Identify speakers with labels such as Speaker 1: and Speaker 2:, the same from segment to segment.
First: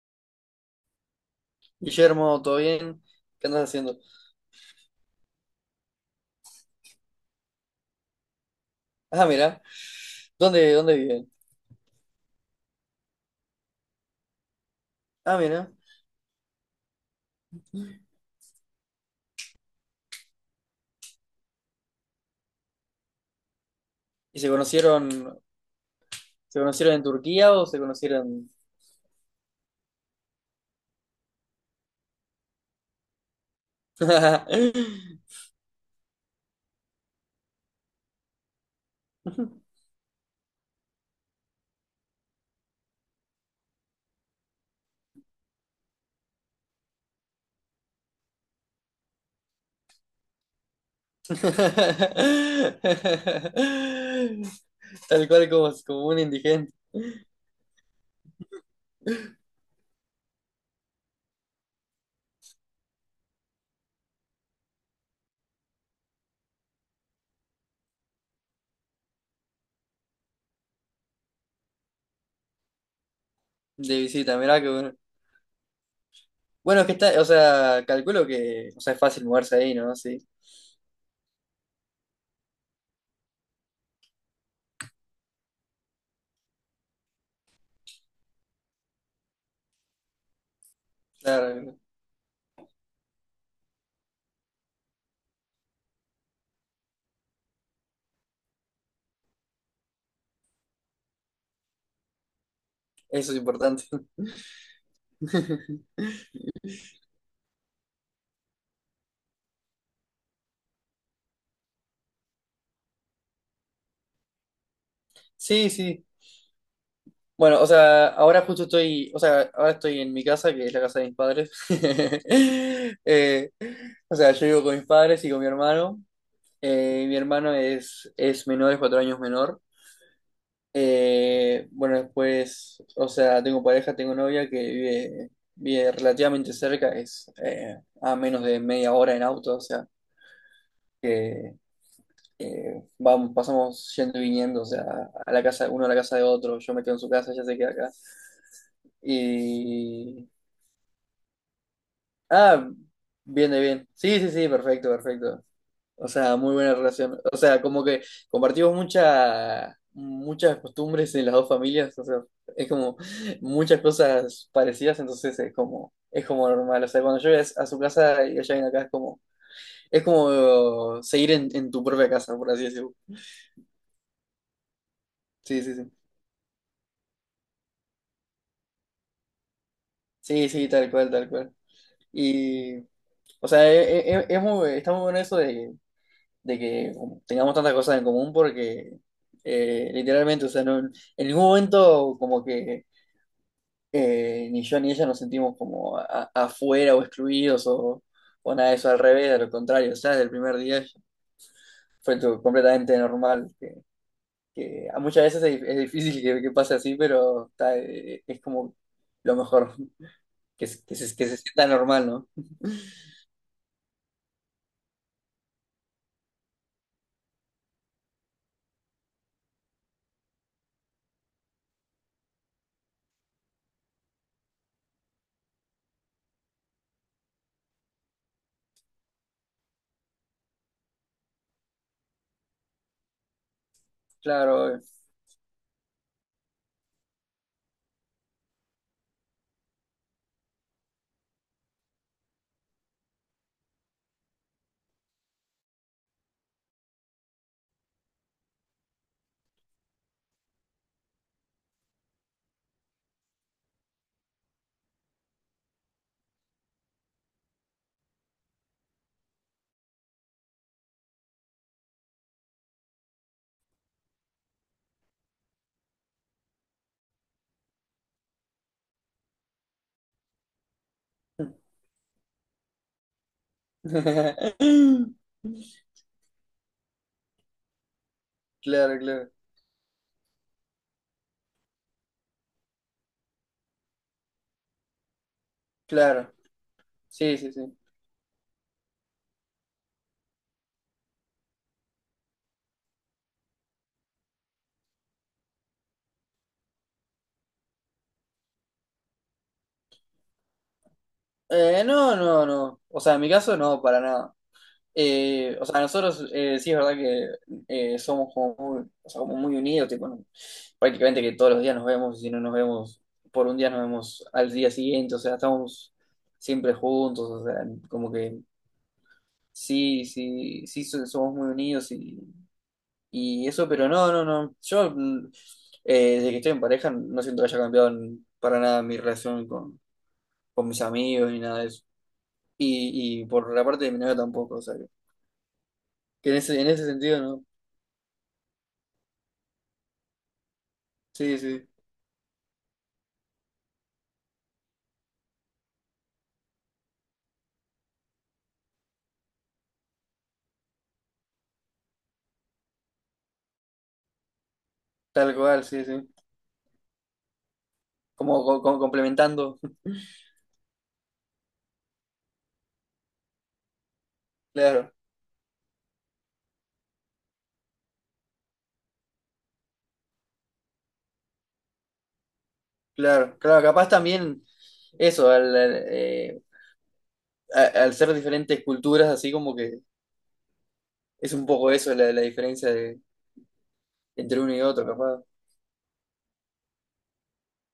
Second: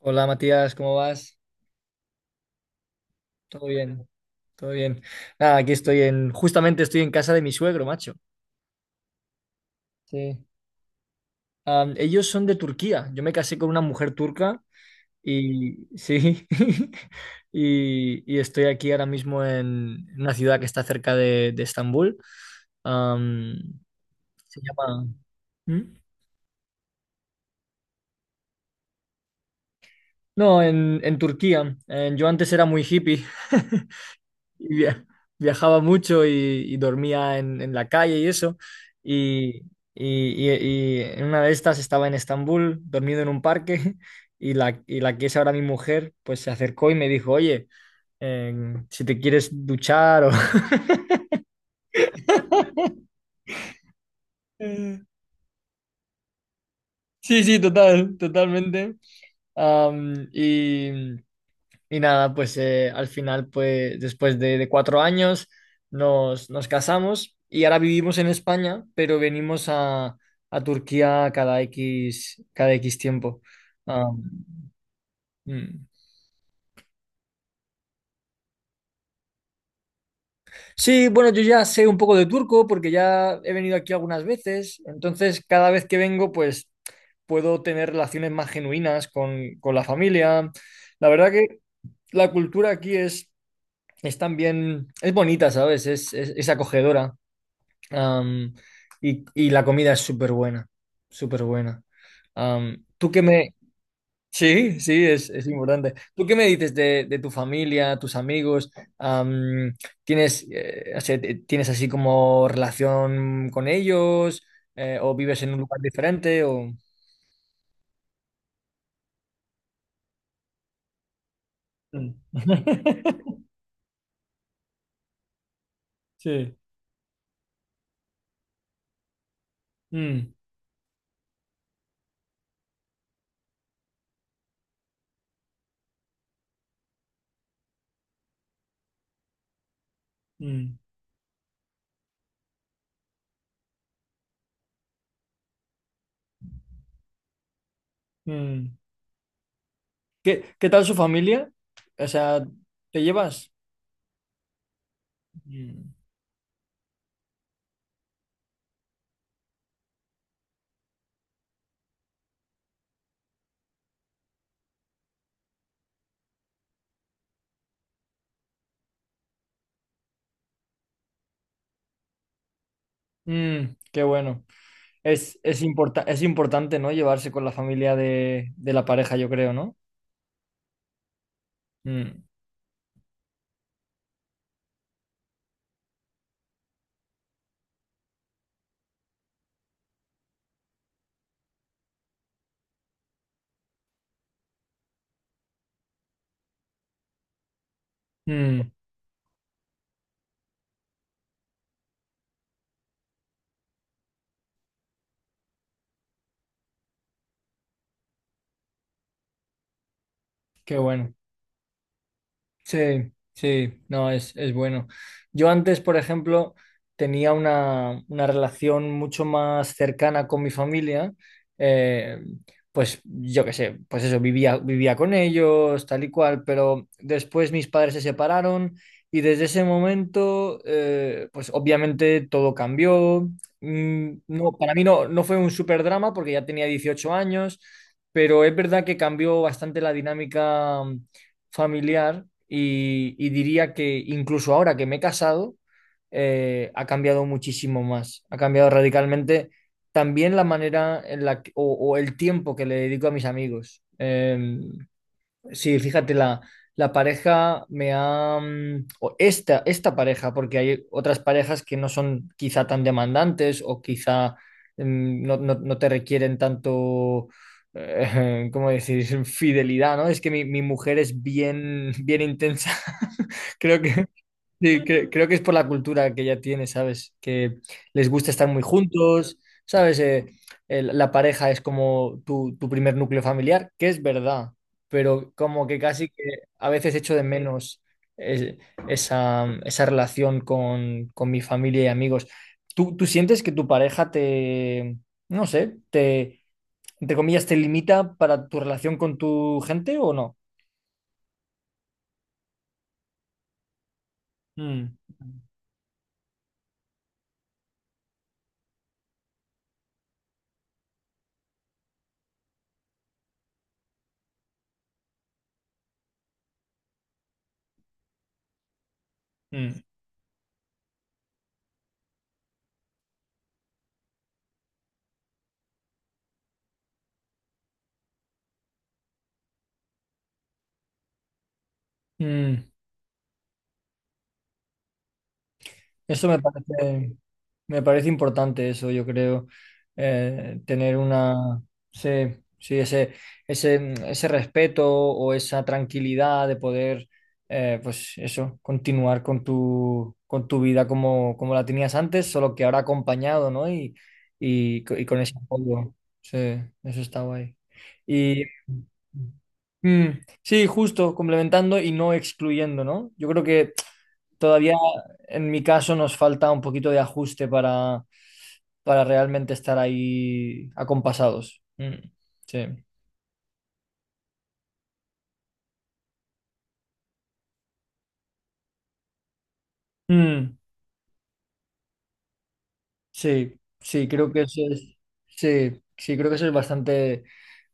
Speaker 1: Hola Matías, ¿cómo vas?
Speaker 2: Guillermo, ¿todo bien? ¿Qué andas
Speaker 1: Todo
Speaker 2: haciendo?
Speaker 1: bien, todo bien. Nada, aquí justamente estoy en casa de mi suegro, macho.
Speaker 2: Ah, mira,
Speaker 1: Sí.
Speaker 2: ¿dónde viven?
Speaker 1: Ellos son de Turquía. Yo me casé con una mujer turca
Speaker 2: Ah, mira.
Speaker 1: y sí, y estoy aquí ahora mismo en una ciudad que está cerca de Estambul. Am,
Speaker 2: ¿Y
Speaker 1: Se llama. ¿Mm?
Speaker 2: se conocieron en Turquía o se conocieron?
Speaker 1: No, en Turquía. Yo antes era muy hippie. Y viajaba mucho y dormía en la calle y eso. Y, y- y- y en una de estas estaba en Estambul, dormido en un parque, y la que es ahora mi mujer, pues se acercó y me dijo, oye, si te quieres duchar o.
Speaker 2: Tal cual, como, como un indigente.
Speaker 1: Sí, sí, totalmente. Am, y, Y nada, pues al final, pues después de 4 años nos casamos y ahora vivimos en España, pero venimos a Turquía cada X tiempo.
Speaker 2: De
Speaker 1: Ah,
Speaker 2: visita, mirá que bueno.
Speaker 1: mm.
Speaker 2: Bueno, es que está, o sea, calculo que, o sea, es fácil moverse ahí, ¿no? Sí,
Speaker 1: Sí, bueno, yo ya sé un poco de turco porque ya he venido aquí algunas veces, entonces cada vez que vengo, pues puedo tener relaciones más genuinas con la familia. La verdad que
Speaker 2: claro,
Speaker 1: la cultura aquí es también, es bonita, ¿sabes? Es acogedora. Am, y la comida es súper buena, súper buena. Tú qué
Speaker 2: eso es
Speaker 1: me.
Speaker 2: importante.
Speaker 1: Sí, sí, es importante. ¿Tú qué me dices de tu familia, tus amigos? Am, ¿Tienes, o sea, tienes así como relación con ellos? ¿O vives en un
Speaker 2: Sí,
Speaker 1: lugar
Speaker 2: sí.
Speaker 1: diferente? O.
Speaker 2: Bueno, o sea, ahora justo estoy, o sea, ahora estoy en mi casa, que es la casa de mis padres.
Speaker 1: Mm.
Speaker 2: Eh, o sea, yo vivo con mis padres y con mi hermano.
Speaker 1: Sí.
Speaker 2: Mi hermano es menor, es cuatro años menor.
Speaker 1: Mm,
Speaker 2: Bueno, después, o sea, tengo pareja, tengo novia que vive, vive relativamente cerca, es a menos de media hora en auto, o sea,
Speaker 1: mm,
Speaker 2: vamos, pasamos yendo y viniendo, o sea, a la casa, uno a la casa de otro, yo me quedo en su casa, ella se queda acá.
Speaker 1: mm.
Speaker 2: Y...
Speaker 1: ¿Qué tal su familia? O sea,
Speaker 2: Ah,
Speaker 1: ¿te
Speaker 2: bien,
Speaker 1: llevas?
Speaker 2: de bien. Sí, sí, sí, perfecto, perfecto.
Speaker 1: Mm.
Speaker 2: O sea, muy buena relación. O sea, como que compartimos mucha, muchas costumbres en las dos familias, o sea, es como muchas cosas parecidas, entonces es como normal. O sea, cuando yo voy a su casa y ella viene acá, es como seguir en tu propia casa, por así decirlo.
Speaker 1: Qué bueno. Es, es,
Speaker 2: Sí, sí, sí.
Speaker 1: importa- es importante, ¿no? Llevarse con la familia de la pareja, yo creo, ¿no?
Speaker 2: Sí, sí, tal cual, tal cual.
Speaker 1: Mm,
Speaker 2: Y, o sea, es, muy, está muy bueno eso de que tengamos tantas cosas en común porque literalmente, o sea, en ningún momento como que ni yo ni ella nos sentimos como afuera o excluidos o
Speaker 1: mm,
Speaker 2: nada de eso, al revés, a lo contrario, o sea, desde el primer día fue todo completamente normal, que a muchas veces es difícil que pase así, pero está, es como lo mejor, que,
Speaker 1: Qué bueno.
Speaker 2: que se sienta normal, ¿no?
Speaker 1: Sí, sí, no, es bueno. Yo antes, por ejemplo, tenía una relación mucho más cercana con mi familia. eh, pues yo qué sé, pues eso, vivía con ellos, tal y cual, pero después mis padres se separaron y desde ese momento, pues obviamente todo cambió. No, para
Speaker 2: Claro.
Speaker 1: mí no, no fue un super drama porque ya tenía 18 años, pero es verdad que cambió bastante la dinámica familiar y diría que incluso ahora que me he casado, ha cambiado muchísimo más, ha cambiado radicalmente también la manera en la que, o el tiempo que le dedico a mis amigos. Sí, fíjate, la pareja me ha. O esta pareja, porque hay otras parejas que no son quizá tan demandantes o quizá no, no te requieren tanto, ¿Cómo decir? Fidelidad, ¿no? Es que mi mujer es bien, bien intensa. Creo que.
Speaker 2: Claro,
Speaker 1: Sí, creo que es por la cultura que ya tiene, ¿sabes? Que les gusta estar muy
Speaker 2: claro,
Speaker 1: juntos, ¿sabes? La pareja es como tu primer núcleo familiar, que es verdad, pero como que casi que
Speaker 2: claro.
Speaker 1: a veces echo de
Speaker 2: Sí, sí, sí.
Speaker 1: menos eh, esa relación con mi familia y amigos. ¿Tú sientes que tu pareja te, no sé, te, entre comillas, te limita para tu relación con tu gente o no?
Speaker 2: No, no, no. O sea, en mi caso no, para nada.
Speaker 1: Mm,
Speaker 2: O sea, nosotros sí es verdad que somos como muy, o sea, como muy unidos, tipo, prácticamente que todos los días nos vemos, y si no nos vemos por un día nos vemos al día siguiente, o sea, estamos siempre juntos, o sea, como que
Speaker 1: mm,
Speaker 2: sí, sí, sí somos muy unidos y eso, pero no, no, no. Yo, desde que estoy en pareja, no siento que haya cambiado para nada mi relación con mis amigos ni nada de eso.
Speaker 1: mm.
Speaker 2: Y por la parte de mi novia tampoco, o sea,
Speaker 1: Eso
Speaker 2: que
Speaker 1: me
Speaker 2: en ese
Speaker 1: parece,
Speaker 2: sentido, ¿no?
Speaker 1: Me parece importante, eso yo creo, tener una,
Speaker 2: Sí, sí,
Speaker 1: sí, sí, ese respeto o esa tranquilidad de poder, pues eso, continuar con tu vida como la tenías antes, solo que ahora acompañado, ¿no? Y con ese
Speaker 2: tal cual, sí,
Speaker 1: apoyo,
Speaker 2: sí.
Speaker 1: sí, eso está guay. Y
Speaker 2: Como, como complementando.
Speaker 1: mm, sí, justo, complementando y no excluyendo, ¿no? Yo creo que todavía
Speaker 2: Claro,
Speaker 1: en mi caso nos falta un poquito de ajuste para realmente estar ahí acompasados. Mm, sí.
Speaker 2: claro, claro. Capaz también eso, al ser diferentes culturas, así como que
Speaker 1: Mm,
Speaker 2: es un poco eso la, la diferencia de,
Speaker 1: sí, sí, creo
Speaker 2: entre
Speaker 1: que
Speaker 2: uno
Speaker 1: eso
Speaker 2: y otro,
Speaker 1: es,
Speaker 2: capaz.
Speaker 1: sí, sí, creo que eso es bastante,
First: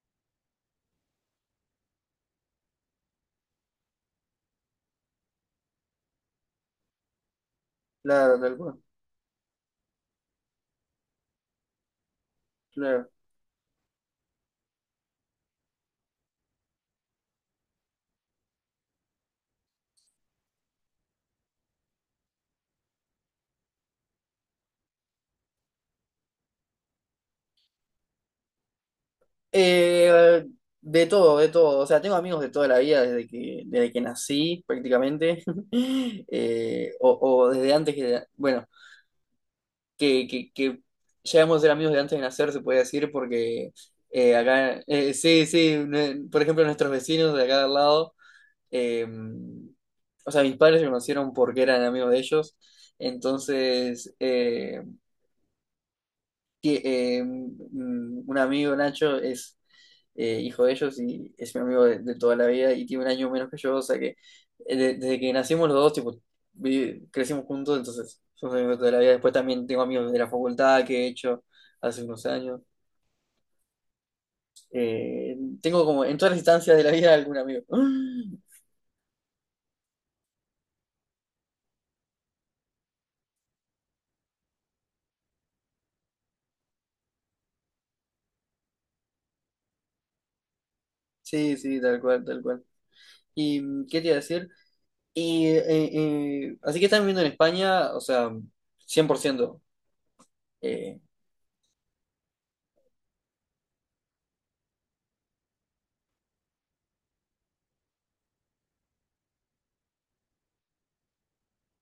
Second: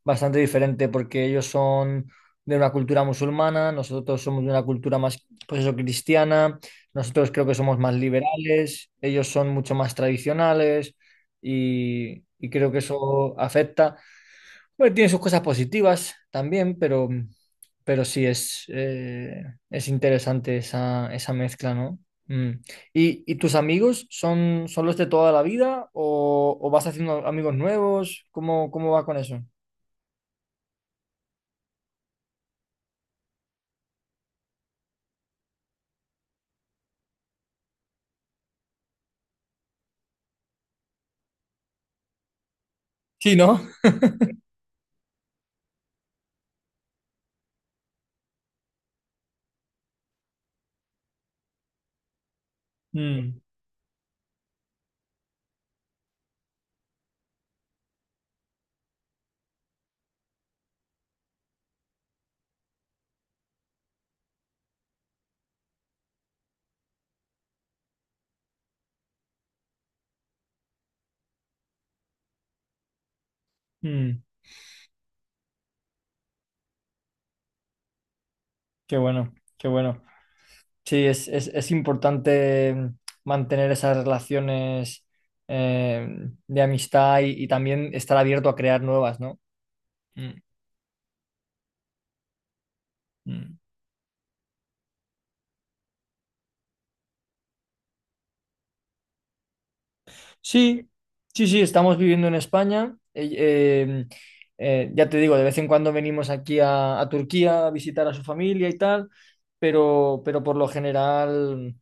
Speaker 1: bastante diferente porque ellos son de una cultura musulmana, nosotros somos de una cultura más, pues eso, cristiana, nosotros creo que somos más
Speaker 2: Claro, tal cual,
Speaker 1: liberales, ellos son mucho más tradicionales y creo que
Speaker 2: claro.
Speaker 1: eso afecta. Bueno, tiene sus cosas positivas también, pero sí es interesante esa mezcla, ¿no? Mm. ¿Y tus amigos son los de toda la vida o vas haciendo amigos nuevos? ¿Cómo va con eso?
Speaker 2: Eh, de todo, de todo. O sea, tengo amigos de toda la vida, desde que nací prácticamente. O, o desde antes que, bueno, que llegamos a ser amigos de antes de nacer, se puede decir,
Speaker 1: Sí, ¿no?
Speaker 2: porque acá, sí, sí, por ejemplo, nuestros vecinos de acá de al lado, eh, o sea, mis padres se conocieron porque eran amigos de ellos,
Speaker 1: Mm,
Speaker 2: entonces... que un amigo, Nacho, es hijo de ellos y es mi amigo de toda la vida y tiene un año menos que yo, o sea que desde que nacimos los dos, tipo, crecimos juntos, entonces somos amigos de toda la vida. Después también tengo amigos de la facultad que he hecho hace unos años.
Speaker 1: mm,
Speaker 2: Eh, Tengo como en todas las instancias de la vida algún amigo.
Speaker 1: Qué bueno, qué bueno. Sí, es importante mantener esas relaciones eh, de amistad y también estar abierto a crear nuevas, ¿no? Mm,
Speaker 2: Sí, sí, tal cual, tal cual.
Speaker 1: mm.
Speaker 2: ¿Y qué te iba a decir? Y, así que están viviendo en España, o sea, 100%.
Speaker 1: Sí,
Speaker 2: Eh,
Speaker 1: sí, sí, estamos viviendo en España. Ya te digo, de vez en cuando venimos aquí a Turquía a visitar a su familia y tal, pero por lo general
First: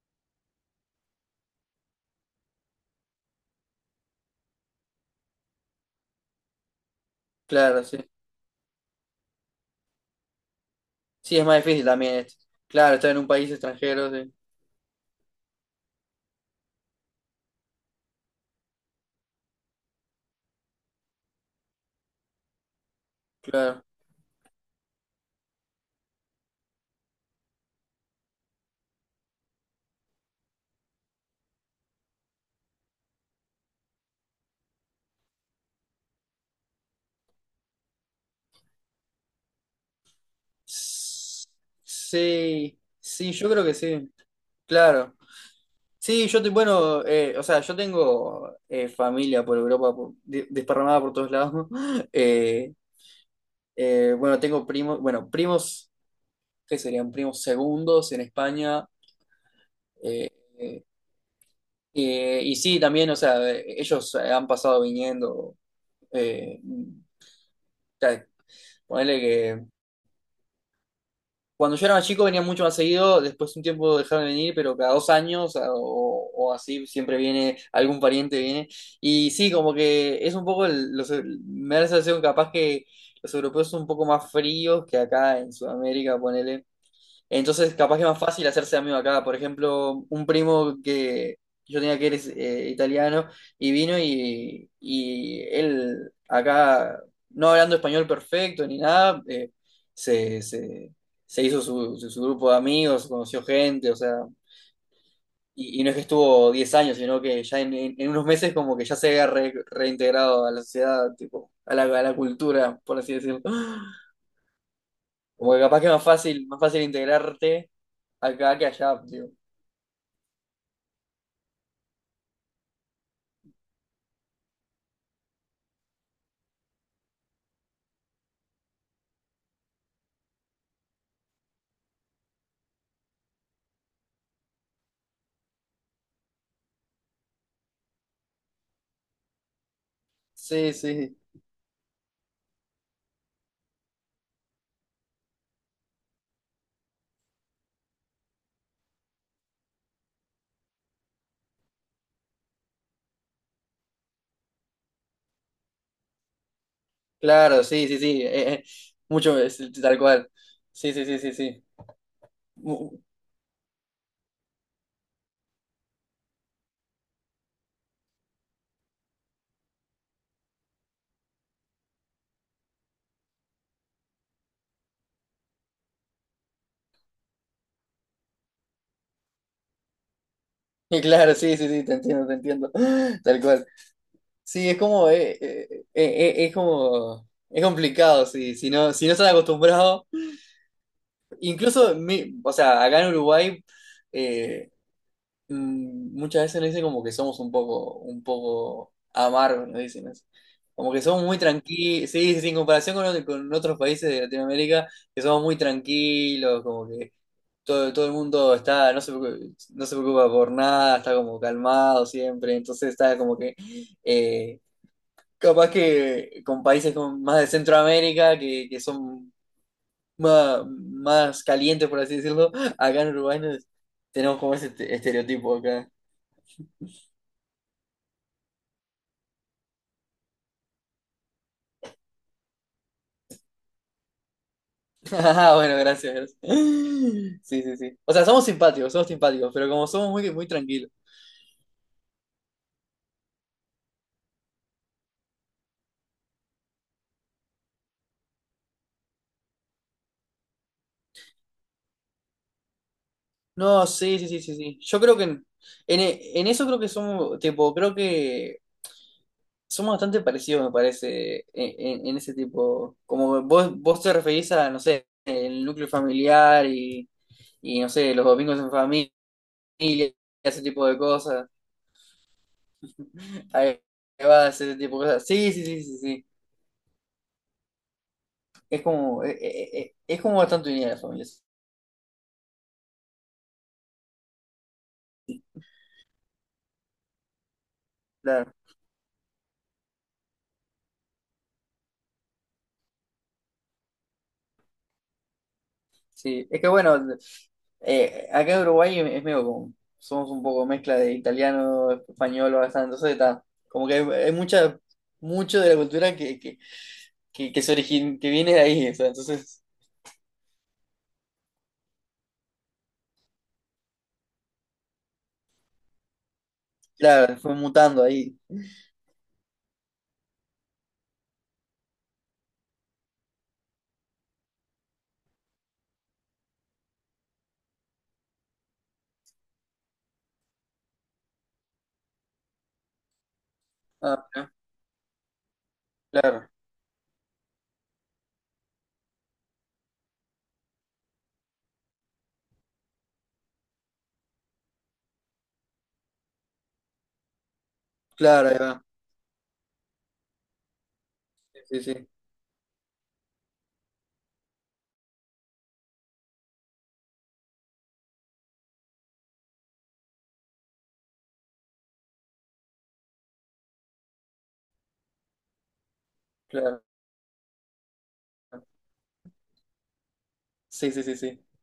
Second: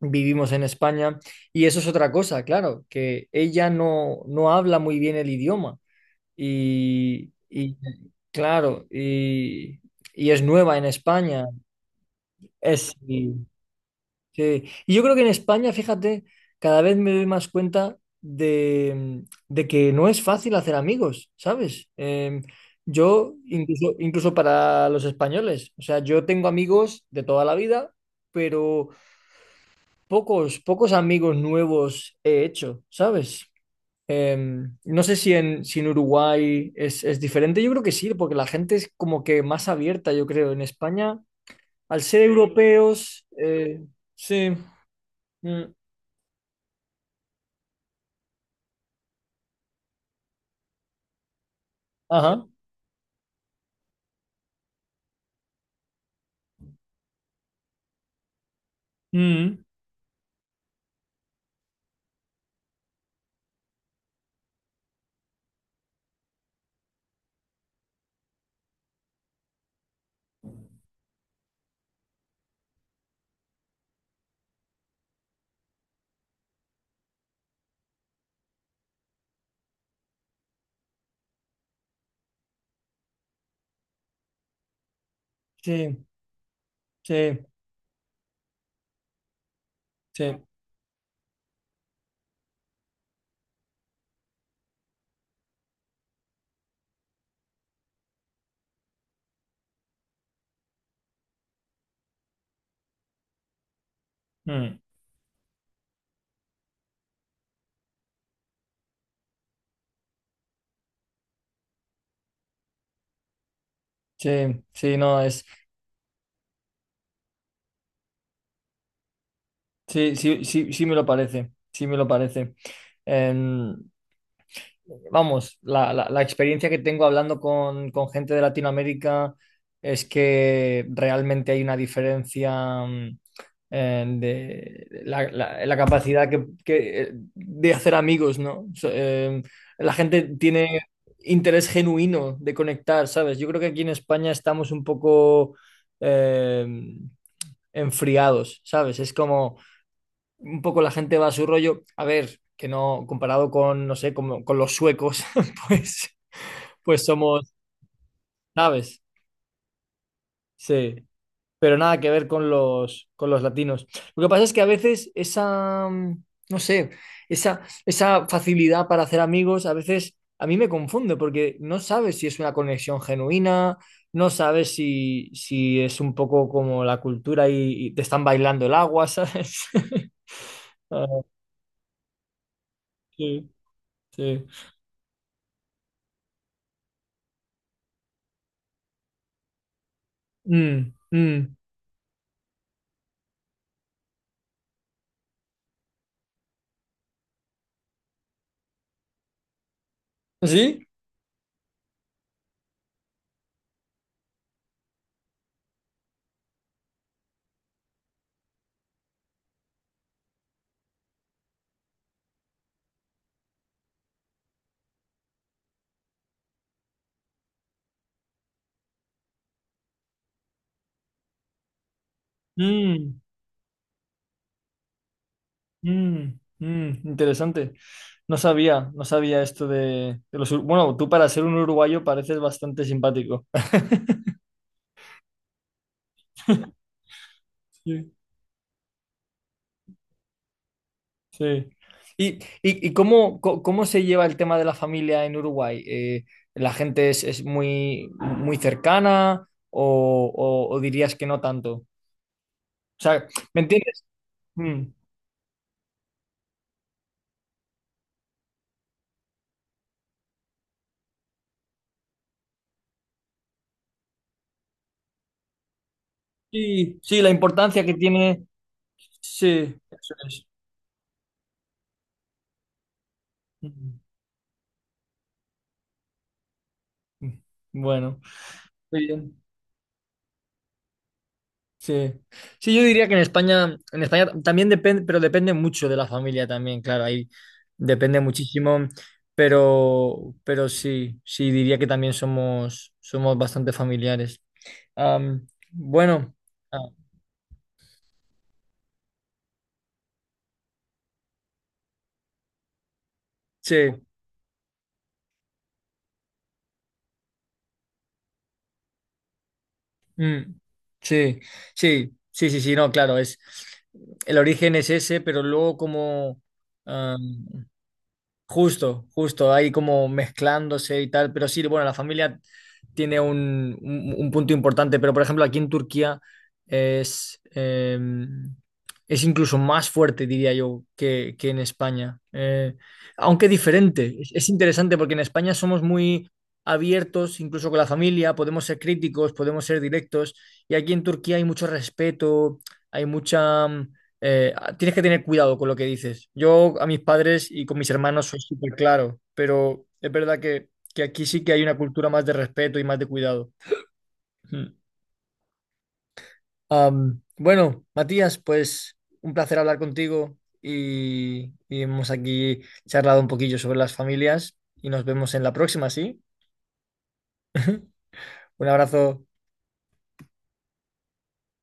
Speaker 1: vivimos en España. Y eso es otra cosa, claro, que ella no habla muy bien el idioma. Y,
Speaker 2: claro, sí.
Speaker 1: claro, y es nueva en
Speaker 2: Sí,
Speaker 1: España.
Speaker 2: es más difícil también, este.
Speaker 1: Es,
Speaker 2: Claro, estar en un país extranjero, sí.
Speaker 1: Sí, y yo creo que en España, fíjate, cada vez me doy más cuenta de que no es fácil hacer amigos, ¿sabes? Yo,
Speaker 2: Claro.
Speaker 1: incluso para los españoles, o sea, yo tengo amigos de toda la vida, pero pocos, pocos amigos nuevos he hecho, ¿sabes? Eh, no sé si en, Uruguay es diferente, yo creo que sí, porque la gente es como que más abierta, yo creo. En España,
Speaker 2: S-
Speaker 1: al ser
Speaker 2: Sí,
Speaker 1: europeos,
Speaker 2: sí, yo creo que sí.
Speaker 1: sí.
Speaker 2: Claro.
Speaker 1: Mm.
Speaker 2: Sí, yo, bueno, o sea, yo tengo familia por Europa, desparramada por todos lados.
Speaker 1: Ajá.
Speaker 2: Eh, bueno, tengo primos, bueno, primos, ¿qué serían? Primos segundos en España.
Speaker 1: Mm,
Speaker 2: eh, y sí, también, o sea, ellos han pasado viniendo. Eh, ta- Ponele que cuando yo era más chico venía mucho más seguido, después un tiempo dejaron de venir, pero cada dos años o así siempre viene, algún pariente viene. Y sí, como que es un poco, los, me da la sensación capaz que los europeos son un poco más fríos que acá en
Speaker 1: sí,
Speaker 2: Sudamérica, ponele.
Speaker 1: sí,
Speaker 2: Entonces, capaz que es más fácil hacerse amigo acá. Por ejemplo, un
Speaker 1: sí.
Speaker 2: primo que yo tenía que era italiano y vino y él acá, no hablando español perfecto ni nada, se, se- se hizo su, su grupo de amigos, conoció gente, o sea,
Speaker 1: Mm,
Speaker 2: y no es que estuvo 10 años, sino que ya en, en unos meses como que ya se había reintegrado a la sociedad, tipo, a la cultura, por así decirlo.
Speaker 1: sí, sí, no, es.
Speaker 2: Como que capaz que es más fácil integrarte acá que allá.
Speaker 1: Sí, sí, sí, sí me lo parece. Sí me lo parece. Em, Vamos, la experiencia que tengo hablando con gente de Latinoamérica es que realmente hay una diferencia. De la capacidad que, de hacer amigos, ¿no? La gente
Speaker 2: Sí,
Speaker 1: tiene
Speaker 2: sí,
Speaker 1: interés genuino de conectar, ¿sabes? Yo creo que aquí en España estamos un poco eh, enfriados, ¿sabes? Es como un poco la gente va a su rollo. A ver, que no, comparado con, no sé, como con los suecos, pues, pues somos,
Speaker 2: claro, sí, sí, sí,
Speaker 1: ¿sabes?
Speaker 2: mucho, es tal cual. Sí,
Speaker 1: Sí.
Speaker 2: sí, sí, sí, sí.
Speaker 1: Pero nada que ver con
Speaker 2: Mu-
Speaker 1: los, con los latinos. Lo que pasa es que a veces no sé, esa facilidad para hacer amigos, a veces a mí me confunde porque no sabes si es una conexión genuina, no sabes si es un poco como la cultura y te están bailando el agua, ¿sabes?
Speaker 2: Y
Speaker 1: Ah,
Speaker 2: claro, sí, sí, sí, te entiendo, te entiendo. Tal
Speaker 1: sí,
Speaker 2: cual.
Speaker 1: sí.
Speaker 2: Sí, es como, es como, es complicado, sí, si no, si no estás acostumbrado.
Speaker 1: Mm, mm.
Speaker 2: Incluso, o sea, acá en Uruguay, eh, muchas veces nos dicen como que somos un poco amargos, nos dicen así.
Speaker 1: ¿Sí?
Speaker 2: Como que somos muy tranquilos, sí, sí, sí, en comparación con, con otros países de Latinoamérica, que somos muy tranquilos, como que todo, todo el mundo está, no se, no se preocupa por nada, está como calmado siempre, entonces está como que, eh, capaz que con países como más de Centroamérica, que son más, más calientes, por así decirlo, acá en
Speaker 1: Mm.
Speaker 2: Uruguay tenemos como ese estereotipo acá.
Speaker 1: Mm, Interesante. No sabía, no sabía esto de los. Bueno, tú para ser un uruguayo pareces bastante simpático.
Speaker 2: Ah, bueno, gracias, gracias. Sí, sí, sí.
Speaker 1: Sí.
Speaker 2: O sea, somos simpáticos, pero como somos muy, muy tranquilos.
Speaker 1: Sí. ¿Y, y cómo se lleva el tema de la familia en Uruguay? ¿La gente es muy, muy cercana o dirías que no tanto? O sea, ¿me
Speaker 2: No,
Speaker 1: entiendes?
Speaker 2: sí, sí, sí, sí, sí.
Speaker 1: Mm.
Speaker 2: Yo creo que en, en eso creo que somos, tipo, creo que somos bastante parecidos, me parece, en, en ese tipo. Como vos, vos te referís a, no sé, el núcleo familiar
Speaker 1: Sí, sí, la
Speaker 2: y
Speaker 1: importancia
Speaker 2: no
Speaker 1: que
Speaker 2: sé, los
Speaker 1: tiene.
Speaker 2: domingos en familia,
Speaker 1: Sí, eso es.
Speaker 2: ese tipo de cosas. Ahí
Speaker 1: Mm,
Speaker 2: va, ese tipo de cosas. Sí, sí, sí, sí, sí.
Speaker 1: mm. Mm. Bueno,
Speaker 2: Es
Speaker 1: muy
Speaker 2: como,
Speaker 1: bien.
Speaker 2: es como bastante unida la familia. Sí,
Speaker 1: Sí. Sí, yo diría que en España también depende, pero depende mucho de la familia también, claro, ahí depende
Speaker 2: claro.
Speaker 1: muchísimo, pero sí, sí, diría que también somos, bastante familiares. Bueno,
Speaker 2: Sí, es que
Speaker 1: ah,
Speaker 2: bueno, acá en Uruguay es medio como, somos un poco mezcla de italiano, español, bastante, entonces está,
Speaker 1: sí,
Speaker 2: como que hay mucha, mucho de la cultura que, que se origin, que viene de ahí, o sea, entonces,
Speaker 1: mm, sí, sí, sí, sí, sí, no, claro, es, el origen es ese, pero luego como,
Speaker 2: claro, fue mutando ahí.
Speaker 1: justo, justo, ahí como mezclándose y tal, pero sí, bueno, la familia tiene un, un punto importante, pero por ejemplo aquí en Turquía es, eh, es incluso más fuerte, diría yo, que en España, aunque diferente. Es,
Speaker 2: Ah,
Speaker 1: es interesante porque en España somos muy
Speaker 2: claro,
Speaker 1: abiertos, incluso con la familia, podemos ser críticos, podemos ser directos, y aquí en Turquía hay mucho respeto, hay mucha, tienes que tener cuidado con lo que dices. Yo a mis padres y con mis hermanos soy
Speaker 2: claro, ahí
Speaker 1: súper
Speaker 2: va.
Speaker 1: claro, pero es verdad que aquí sí que hay una
Speaker 2: Sí, sí,
Speaker 1: cultura más de respeto y más de cuidado. Mm. Bueno, Matías, pues un placer hablar contigo y hemos aquí charlado un poquillo sobre las familias y nos vemos en la próxima, ¿sí?
Speaker 2: claro.
Speaker 1: Un abrazo.
Speaker 2: Sí, sí, sí, sí.